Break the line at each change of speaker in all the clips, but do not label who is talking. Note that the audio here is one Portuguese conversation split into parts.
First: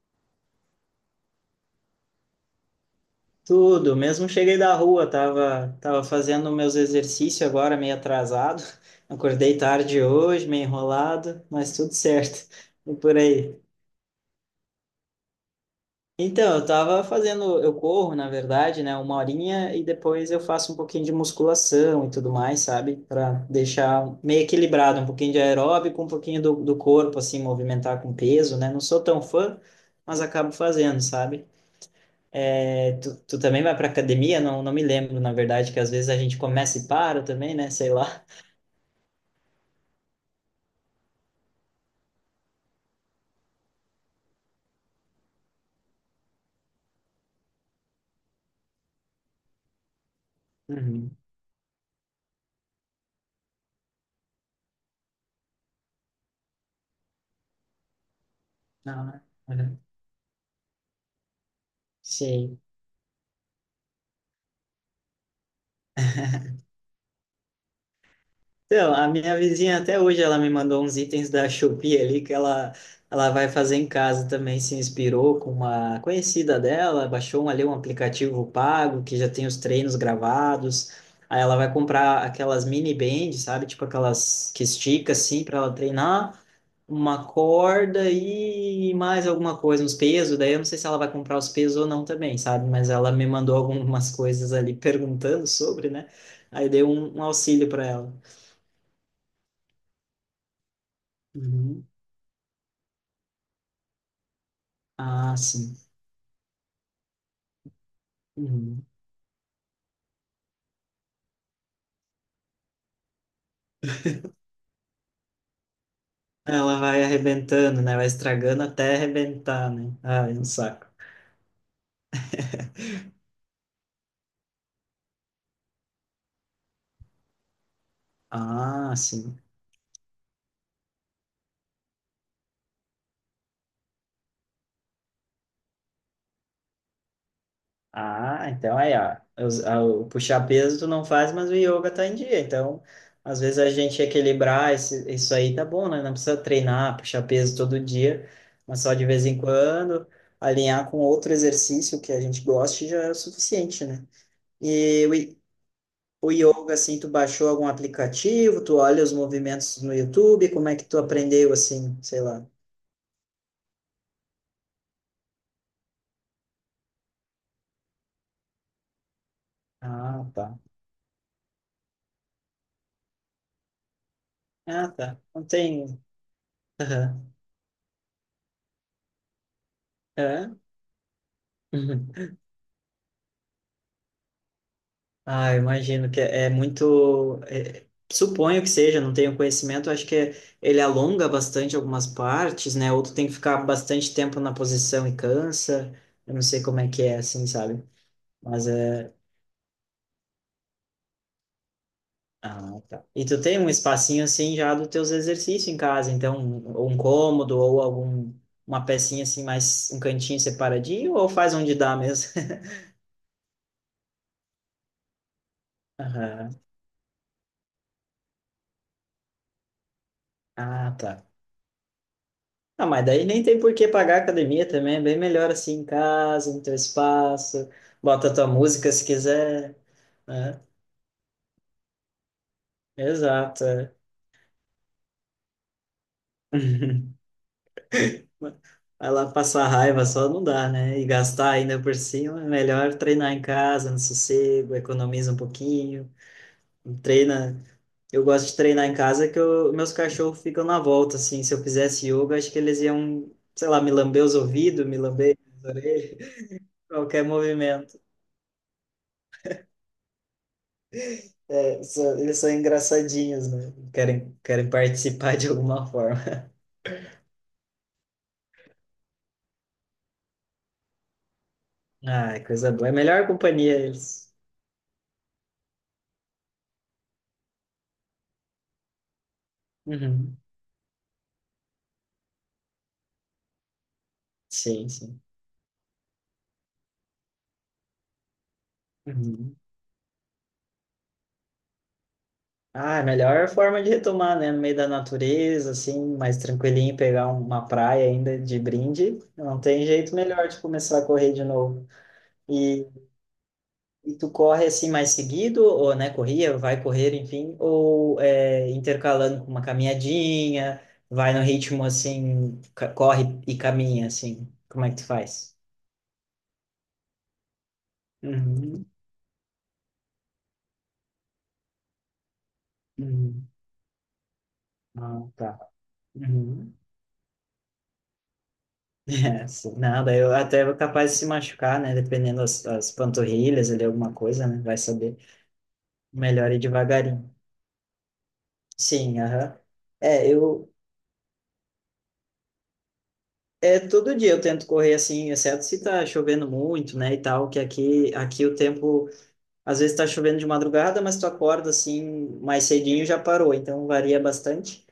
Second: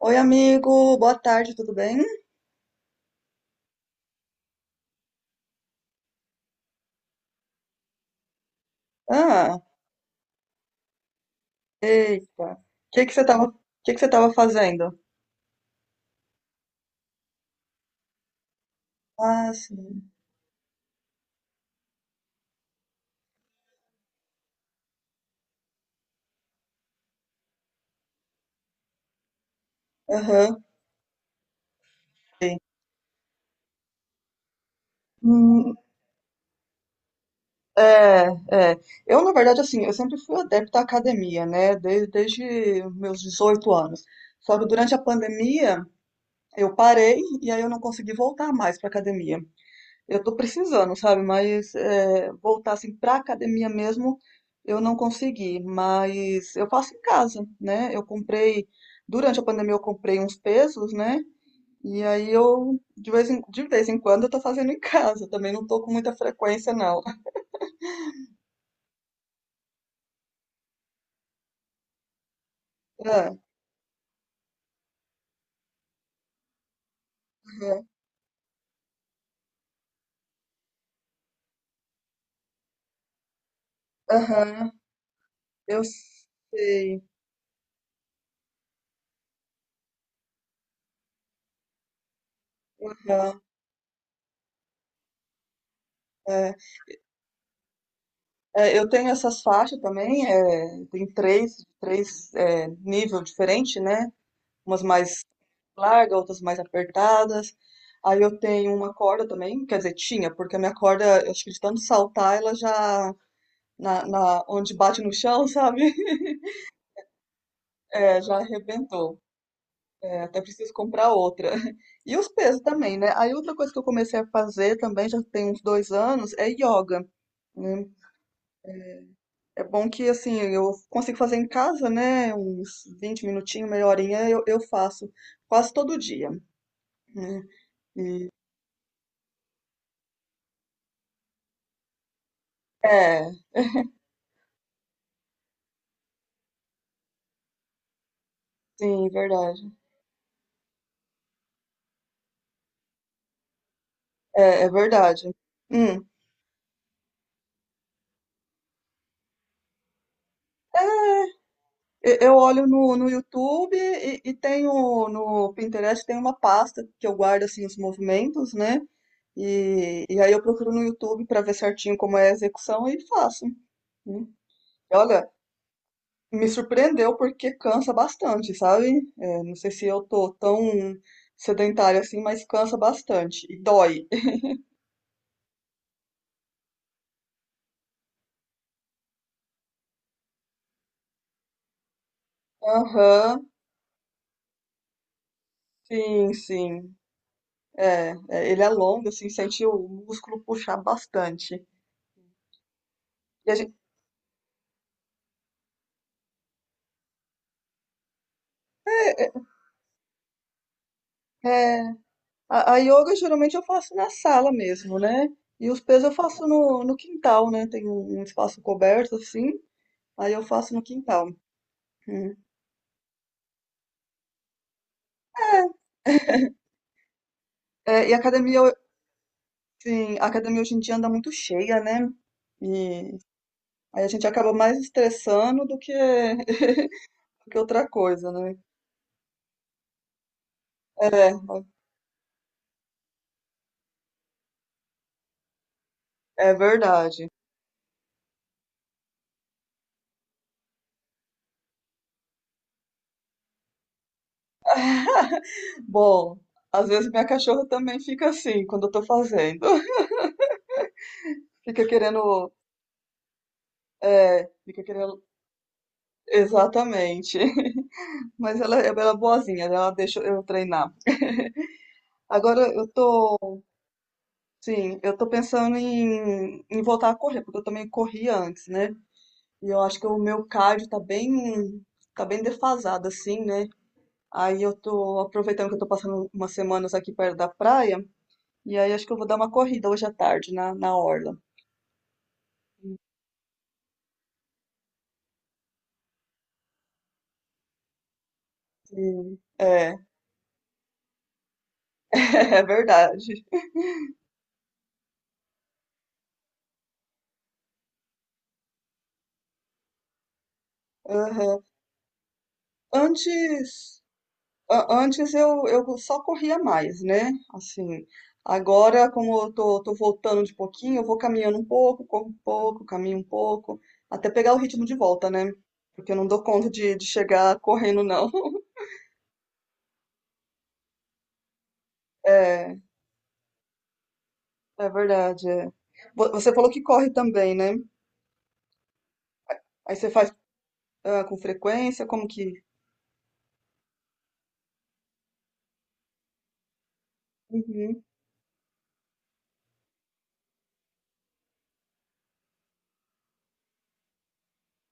Oi, amigo, boa tarde, tudo bem?
Tudo, mesmo cheguei da rua, tava fazendo meus exercícios agora, meio atrasado. Acordei
Ah,
tarde hoje, meio enrolado, mas tudo certo.
eita. O
E
que
por aí.
que você tava fazendo?
Então, eu tava fazendo, eu corro, na verdade, né, uma
Ah,
horinha e
sim.
depois eu faço um pouquinho de musculação e tudo mais, sabe? Para deixar meio equilibrado, um pouquinho de aeróbico, um pouquinho do corpo, assim, movimentar com peso, né? Não sou tão fã, mas acabo
Aham.
fazendo, sabe?
Sei.
É, tu também vai para academia? Não, não me lembro, na verdade,
Hum,
que às vezes a gente começa e para também, né? Sei lá.
é, é. Eu, na verdade, assim, eu sempre fui adepta à academia, né? Desde meus 18 anos. Só que durante a pandemia eu parei e aí eu não consegui voltar mais para academia. Eu tô precisando,
Uhum.
sabe? Mas é, voltar assim pra academia mesmo, eu não consegui. Mas eu faço em casa, né? Eu comprei,
Não, né?
durante a pandemia
Uhum.
eu comprei uns pesos, né? E aí
Sim.
eu, de vez em quando, eu tô fazendo em casa. Também não tô com muita frequência, não.
Então, a minha vizinha até hoje ela me mandou uns itens da Shopee ali que ela
Ah,
vai fazer em casa também, se inspirou com uma conhecida dela, baixou um, ali um
aham,
aplicativo pago que já tem os treinos gravados. Aí ela vai comprar aquelas mini bands, sabe? Tipo aquelas que
aham,
estica assim para ela
eu
treinar,
sei.
uma corda e mais alguma coisa, uns pesos. Daí eu não sei se ela vai comprar os pesos ou não também, sabe? Mas ela me
Aham,
mandou algumas coisas ali perguntando sobre, né?
é.
Aí dei um auxílio para ela.
É, eu tenho essas faixas também, é, tem três,
Uhum.
três é, nível diferente, né? Umas mais
Ah, sim.
larga, outras mais apertadas. Aí eu tenho
Uhum.
uma corda também, quer dizer, tinha, porque a minha corda, eu acho que de tanto saltar, ela já, na, na- onde bate no chão, sabe?
Ela vai arrebentando, né? Vai
É, já
estragando até
arrebentou.
arrebentar, né?
É,
Ah, é
até
um
preciso
saco.
comprar outra. E os pesos também, né? Aí outra coisa que eu comecei a fazer também, já tem uns dois anos, é yoga, né?
Ah, sim.
É bom que, assim, eu consigo fazer em casa, né? Uns 20 minutinhos, meia horinha, eu faço quase todo dia, né?
Ah, então aí, ó, o puxar peso tu não faz, mas o yoga tá em dia. Então,
É,
às vezes a gente equilibrar esse, isso aí tá bom, né? Não precisa treinar, puxar peso todo dia, mas só de
sim,
vez em
verdade.
quando, alinhar com outro exercício que a gente goste já é o suficiente, né?
É, é
E o,
verdade.
i-
Hum.
o yoga, assim, tu baixou algum aplicativo, tu olha os movimentos no YouTube, como é que tu aprendeu, assim, sei
Eu
lá.
olho no, no YouTube e tenho no Pinterest tem uma pasta que eu guardo assim os movimentos, né? E
Ah,
aí eu
tá.
procuro no YouTube para ver certinho como é a execução e faço. Né?
Ah, tá.
Olha,
Não tem.
me surpreendeu
Aham.
porque cansa bastante, sabe? É, não sei se eu tô
Hã?
tão sedentária assim, mas cansa bastante e dói.
Ah, eu imagino que é muito. Suponho que seja, não tenho conhecimento, acho que ele alonga bastante algumas partes, né? Outro tem que
Aham,
ficar bastante tempo na posição e cansa.
sim,
Eu não sei como é
sim.
que é, assim, sabe?
É, é, ele
Mas
é longo,
é.
assim, sente o músculo puxar bastante.
Ah, tá. E tu
E a
tem um
gen-
espacinho assim já dos teus exercícios em casa, então, um cômodo ou algum uma pecinha assim, mais um cantinho separadinho, ou faz onde
É,
dá mesmo?
a yoga geralmente eu faço na sala mesmo, né? E os pesos eu faço
Aham.
no, no quintal, né? Tem um, um espaço coberto assim, aí eu faço no
Ah, tá.
quintal. Hum.
Ah, mas daí nem tem por que pagar a academia também, é bem melhor assim em casa, no teu espaço,
É, é, e a
bota tua
academia, ho-
música se quiser,
sim, a academia
né?
hoje em dia anda muito cheia, né? E
Exato, é.
aí a gente acaba mais estressando do que, do que outra coisa, né?
Vai lá passar raiva só não dá, né? E
É,
gastar ainda por cima, é melhor treinar em casa, no sossego, economiza um pouquinho,
é verdade.
treina. Eu gosto de treinar em casa que meus cachorros ficam na volta, assim, se eu fizesse yoga, acho que eles iam, sei lá, me lamber os ouvidos, me lamber as orelhas,
Bom, às vezes
qualquer
minha cachorra também
movimento.
fica assim quando eu tô fazendo.
É,
Fica
eles são
querendo,
engraçadinhos, né? Querem,
é,
querem
fica querendo,
participar de alguma forma.
exatamente. Mas ela é boazinha, né? Ela deixa eu treinar.
Ah, é
Agora
coisa
eu
boa. É a melhor
tô,
companhia eles.
sim, eu tô pensando em, em voltar a correr, porque eu também corria antes, né? E eu acho que o
Uhum.
meu cardio tá bem defasado, assim, né? Aí eu
Sim,
tô
sim.
aproveitando que eu tô passando umas semanas aqui perto da praia, e aí acho que eu vou dar uma
Uhum.
corrida hoje à tarde na, na orla.
Ah, é a melhor forma de retomar, né? No meio da natureza, assim, mais tranquilinho, pegar uma praia ainda de brinde.
Sim,
Não tem
é,
jeito melhor de começar a correr de novo.
é verdade.
E tu corre assim mais seguido, ou né, corria, vai correr, enfim, ou é, intercalando com uma caminhadinha, vai no
Aham.
ritmo assim, corre e
Antes,
caminha, assim, como é que tu
antes
faz?
eu só corria mais, né? Assim,
Uhum,
agora, como eu tô, tô voltando de pouquinho, eu vou caminhando um pouco, corro um pouco, caminho um
uhum.
pouco, até pegar o ritmo de
Ah,
volta, né?
tá.
Porque eu não dou conta
Uhum.
de chegar correndo, não.
É, sim. Não, eu até vou capaz de se machucar, né, dependendo das,
É,
das panturrilhas ali, alguma coisa, né, vai
é
saber.
verdade, é.
Melhor
Você
ir
falou que corre
devagarinho.
também, né?
Sim, aham.
Aí você
É,
faz
eu,
ah, com frequência, como que.
É, todo dia eu tento correr assim, exceto se tá chovendo muito, né, e tal, que
Uhum,
aqui o tempo, às vezes tá chovendo de madrugada, mas tu acorda assim, mais cedinho já parou, então varia bastante.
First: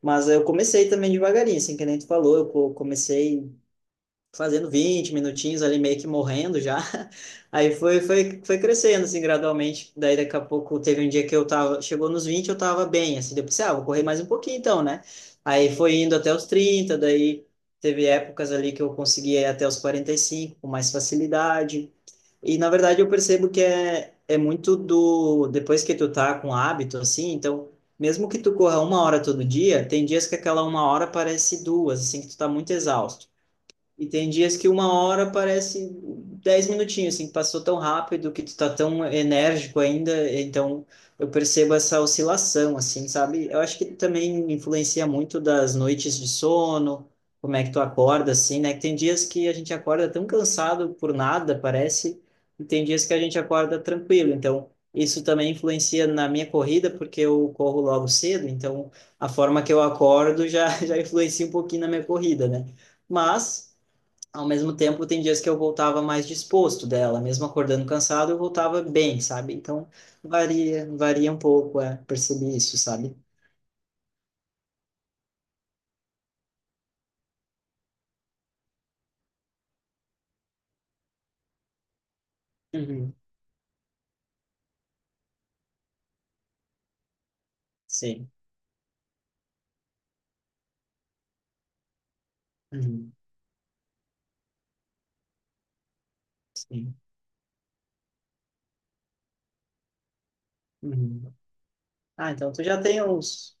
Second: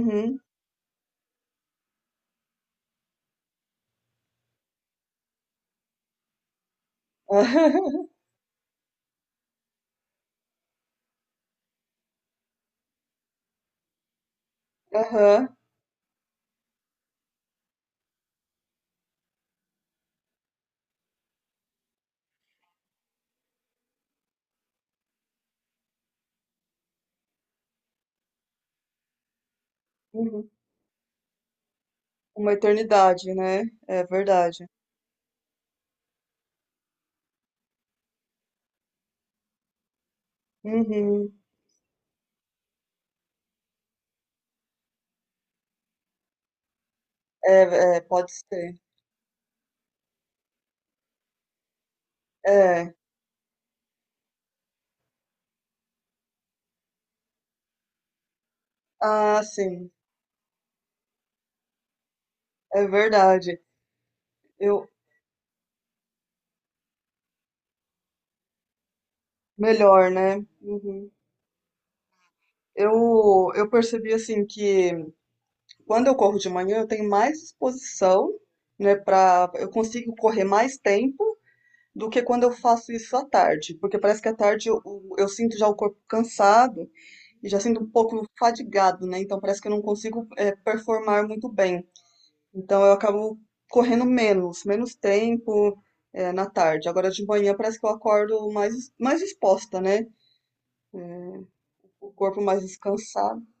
Mas eu comecei também devagarinho, assim, que nem tu falou, eu comecei fazendo 20 minutinhos ali, meio que morrendo já. Aí foi, foi, foi crescendo, assim, gradualmente. Daí daqui a pouco teve um dia que eu tava, chegou nos 20 eu tava bem, assim, depois, ah, vou correr mais um pouquinho então, né?
Aham,
Aí foi indo até os 30, daí teve épocas ali que eu conseguia ir até os 45 com mais facilidade. E na verdade eu percebo que é muito depois que tu tá com hábito, assim, então. Mesmo que tu corra uma hora todo dia, tem dias que
uhum.
aquela uma hora parece duas, assim, que tu tá
Uma
muito exausto.
eternidade, né? É
E tem dias
verdade.
que uma hora parece 10 minutinhos, assim, passou tão rápido que tu tá tão enérgico ainda, então eu
Uhum.
percebo essa oscilação, assim, sabe? Eu acho que também influencia muito das noites de sono, como é que tu
É, é, pode
acorda, assim, né?
ser.
Que tem dias que a gente acorda tão cansado por nada, parece, e tem
É.
dias que a gente acorda tranquilo, então isso também influencia na minha corrida, porque eu corro logo cedo, então a
Ah,
forma que eu
sim,
acordo já, já influencia um pouquinho na minha corrida, né?
é verdade.
Mas ao mesmo
Eu,
tempo, tem dias que eu voltava mais disposto dela, mesmo acordando cansado, eu voltava bem, sabe? Então,
melhor, né?
varia,
Uhum.
varia um pouco, é, percebi isso, sabe?
Eu percebi assim que quando eu corro de manhã eu tenho mais disposição, né, para eu consigo correr mais tempo do que quando eu faço isso
Uhum.
à tarde, porque parece que à tarde eu sinto já o corpo cansado e já sinto um pouco
Sim.
fadigado, né? Então parece que eu não consigo eh, performar muito bem. Então eu
Uhum.
acabo correndo menos, menos tempo é, na tarde.
Sim.
Agora de manhã parece que eu acordo mais, mais disposta, né? É,
Uhum.
o
Ah,
corpo
então
mais
tu já tem
descansado.
uns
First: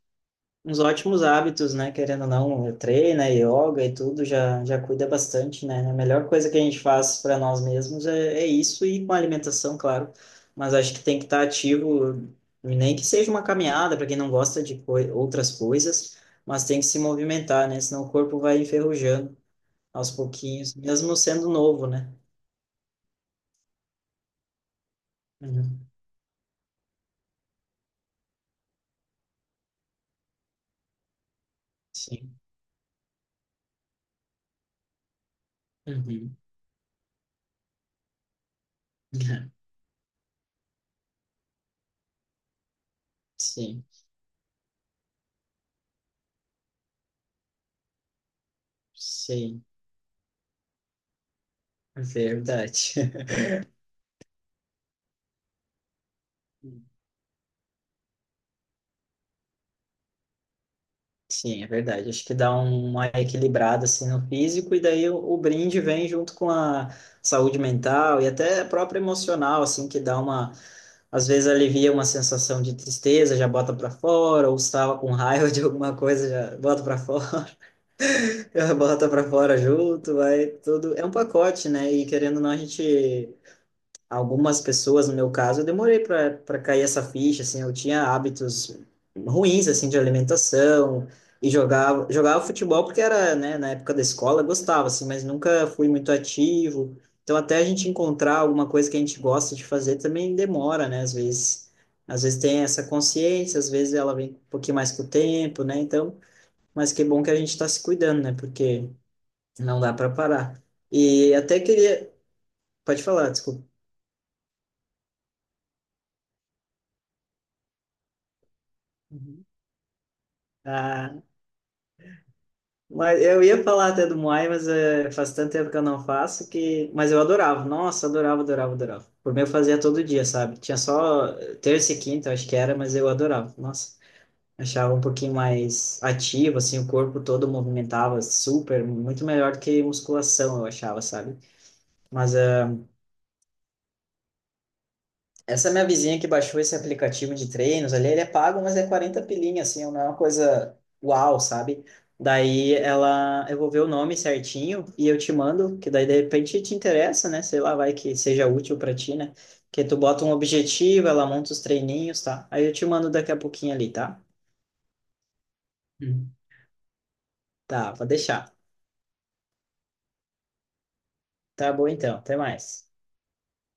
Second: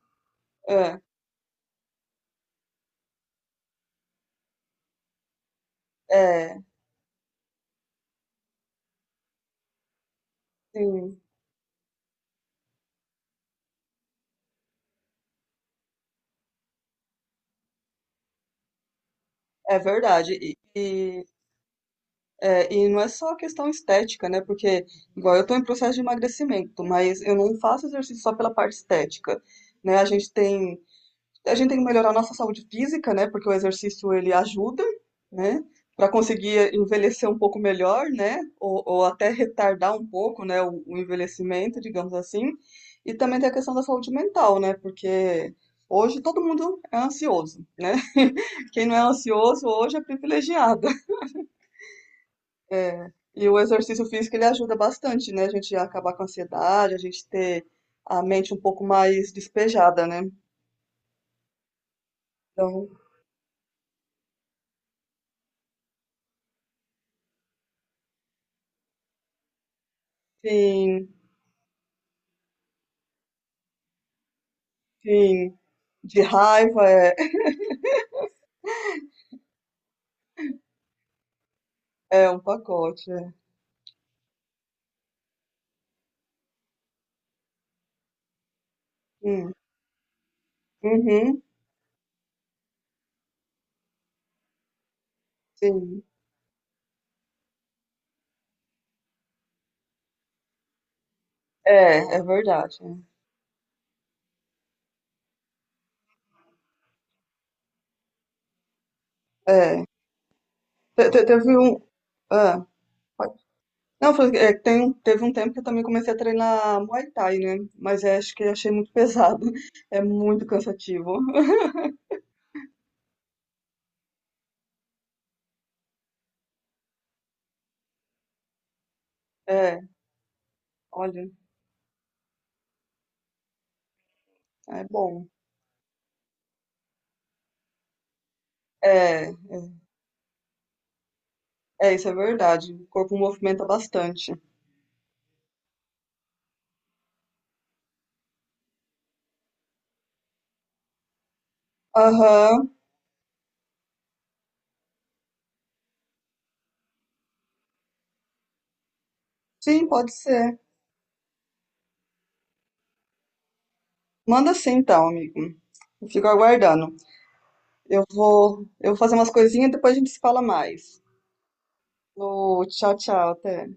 uns
É,
ótimos hábitos, né? Querendo ou não, treina, yoga e tudo, já cuida bastante, né? A melhor coisa que a
é,
gente faz para nós mesmos é isso e com a alimentação, claro. Mas acho que
sim,
tem que estar ativo, nem que seja uma caminhada, para quem não gosta de outras coisas, mas tem que se movimentar, né? Senão o corpo vai enferrujando
é
aos
verdade.
pouquinhos, mesmo sendo novo, né?
É, e não é só a questão estética, né? Porque, igual eu tô em
Uhum.
processo de emagrecimento, mas eu não faço exercício só pela parte estética, né? A gente tem que melhorar a nossa
Sim.
saúde física, né? Porque o exercício ele ajuda, né? Para
Uhum.
conseguir envelhecer um pouco melhor, né? Ou até retardar um pouco, né? o envelhecimento, digamos assim. E também tem a questão da
Sim.
saúde mental, né? Porque hoje todo mundo é ansioso, né? Quem não é
Sim.
ansioso hoje é privilegiado. É,
Verdade.
E o exercício físico ele ajuda bastante, né? A gente acabar com a ansiedade, a gente ter a mente um pouco mais despejada, né?
Sim, é verdade. Acho que dá
Então,
uma equilibrada assim no físico e daí o brinde vem junto com a saúde mental e até a própria emocional, assim, que dá uma
sim,
às vezes alivia uma sensação de tristeza, já bota para fora, ou estava com raiva
sim.
de alguma
De
coisa, já bota
raiva
para
é,
fora, já bota para fora junto, vai tudo. É um pacote, né? E
é
querendo
um
ou não, a
pacote.
gente
É.
algumas pessoas, no meu caso, eu demorei para cair essa ficha, assim, eu tinha hábitos
Hum,
ruins, assim, de alimentação
uhum,
e jogava futebol porque era, né, na época da escola, eu gostava assim, mas nunca fui
sim.
muito ativo. Então até a gente encontrar alguma coisa que a gente gosta de fazer também demora, né, às vezes.
É, é
Às vezes tem
verdade.
essa consciência, às vezes ela vem um pouquinho mais com o tempo, né? Então, mas que bom que a gente está se cuidando, né? Porque não
É.
dá para parar.
É, Te- te-
E
teve
até
um.
queria,
Ah,
pode falar,
pode-
desculpa.
não, foi, é, tem, teve um tempo que eu também comecei a treinar Muay Thai, né? Mas é, acho que eu achei muito pesado.
Uhum.
É muito cansativo.
Ah, mas eu ia falar até do Muay, mas faz tanto tempo que eu não faço que. Mas eu adorava, nossa, adorava, adorava, adorava. Por mim eu fazia
É,
todo dia, sabe? Tinha
olha,
só terça e quinta, eu acho que era, mas eu adorava, nossa.
é
Achava um
bom.
pouquinho mais ativo, assim, o corpo todo movimentava super, muito
É,
melhor do que musculação, eu achava, sabe?
é, isso é
Mas eh,
verdade. O corpo movimenta bastante.
Essa minha vizinha que baixou esse aplicativo de treinos ali, ele é pago, mas é 40 pilinha, assim, não é uma coisa uau, sabe?
Aham,
Daí ela, eu vou ver o nome certinho e eu te mando, que daí de repente te interessa, né? Sei lá, vai que seja útil para ti, né? Que
sim,
tu
pode
bota um
ser.
objetivo, ela monta os treininhos, tá? Aí eu te mando daqui a pouquinho ali, tá?
Manda sim, então, amigo. Eu fico
Hum.
aguardando.
Tá, vou deixar.
Eu vou fazer umas coisinhas e depois a gente se fala mais.
Tá bom então, até
Ô,
mais.
tchau, tchau, até.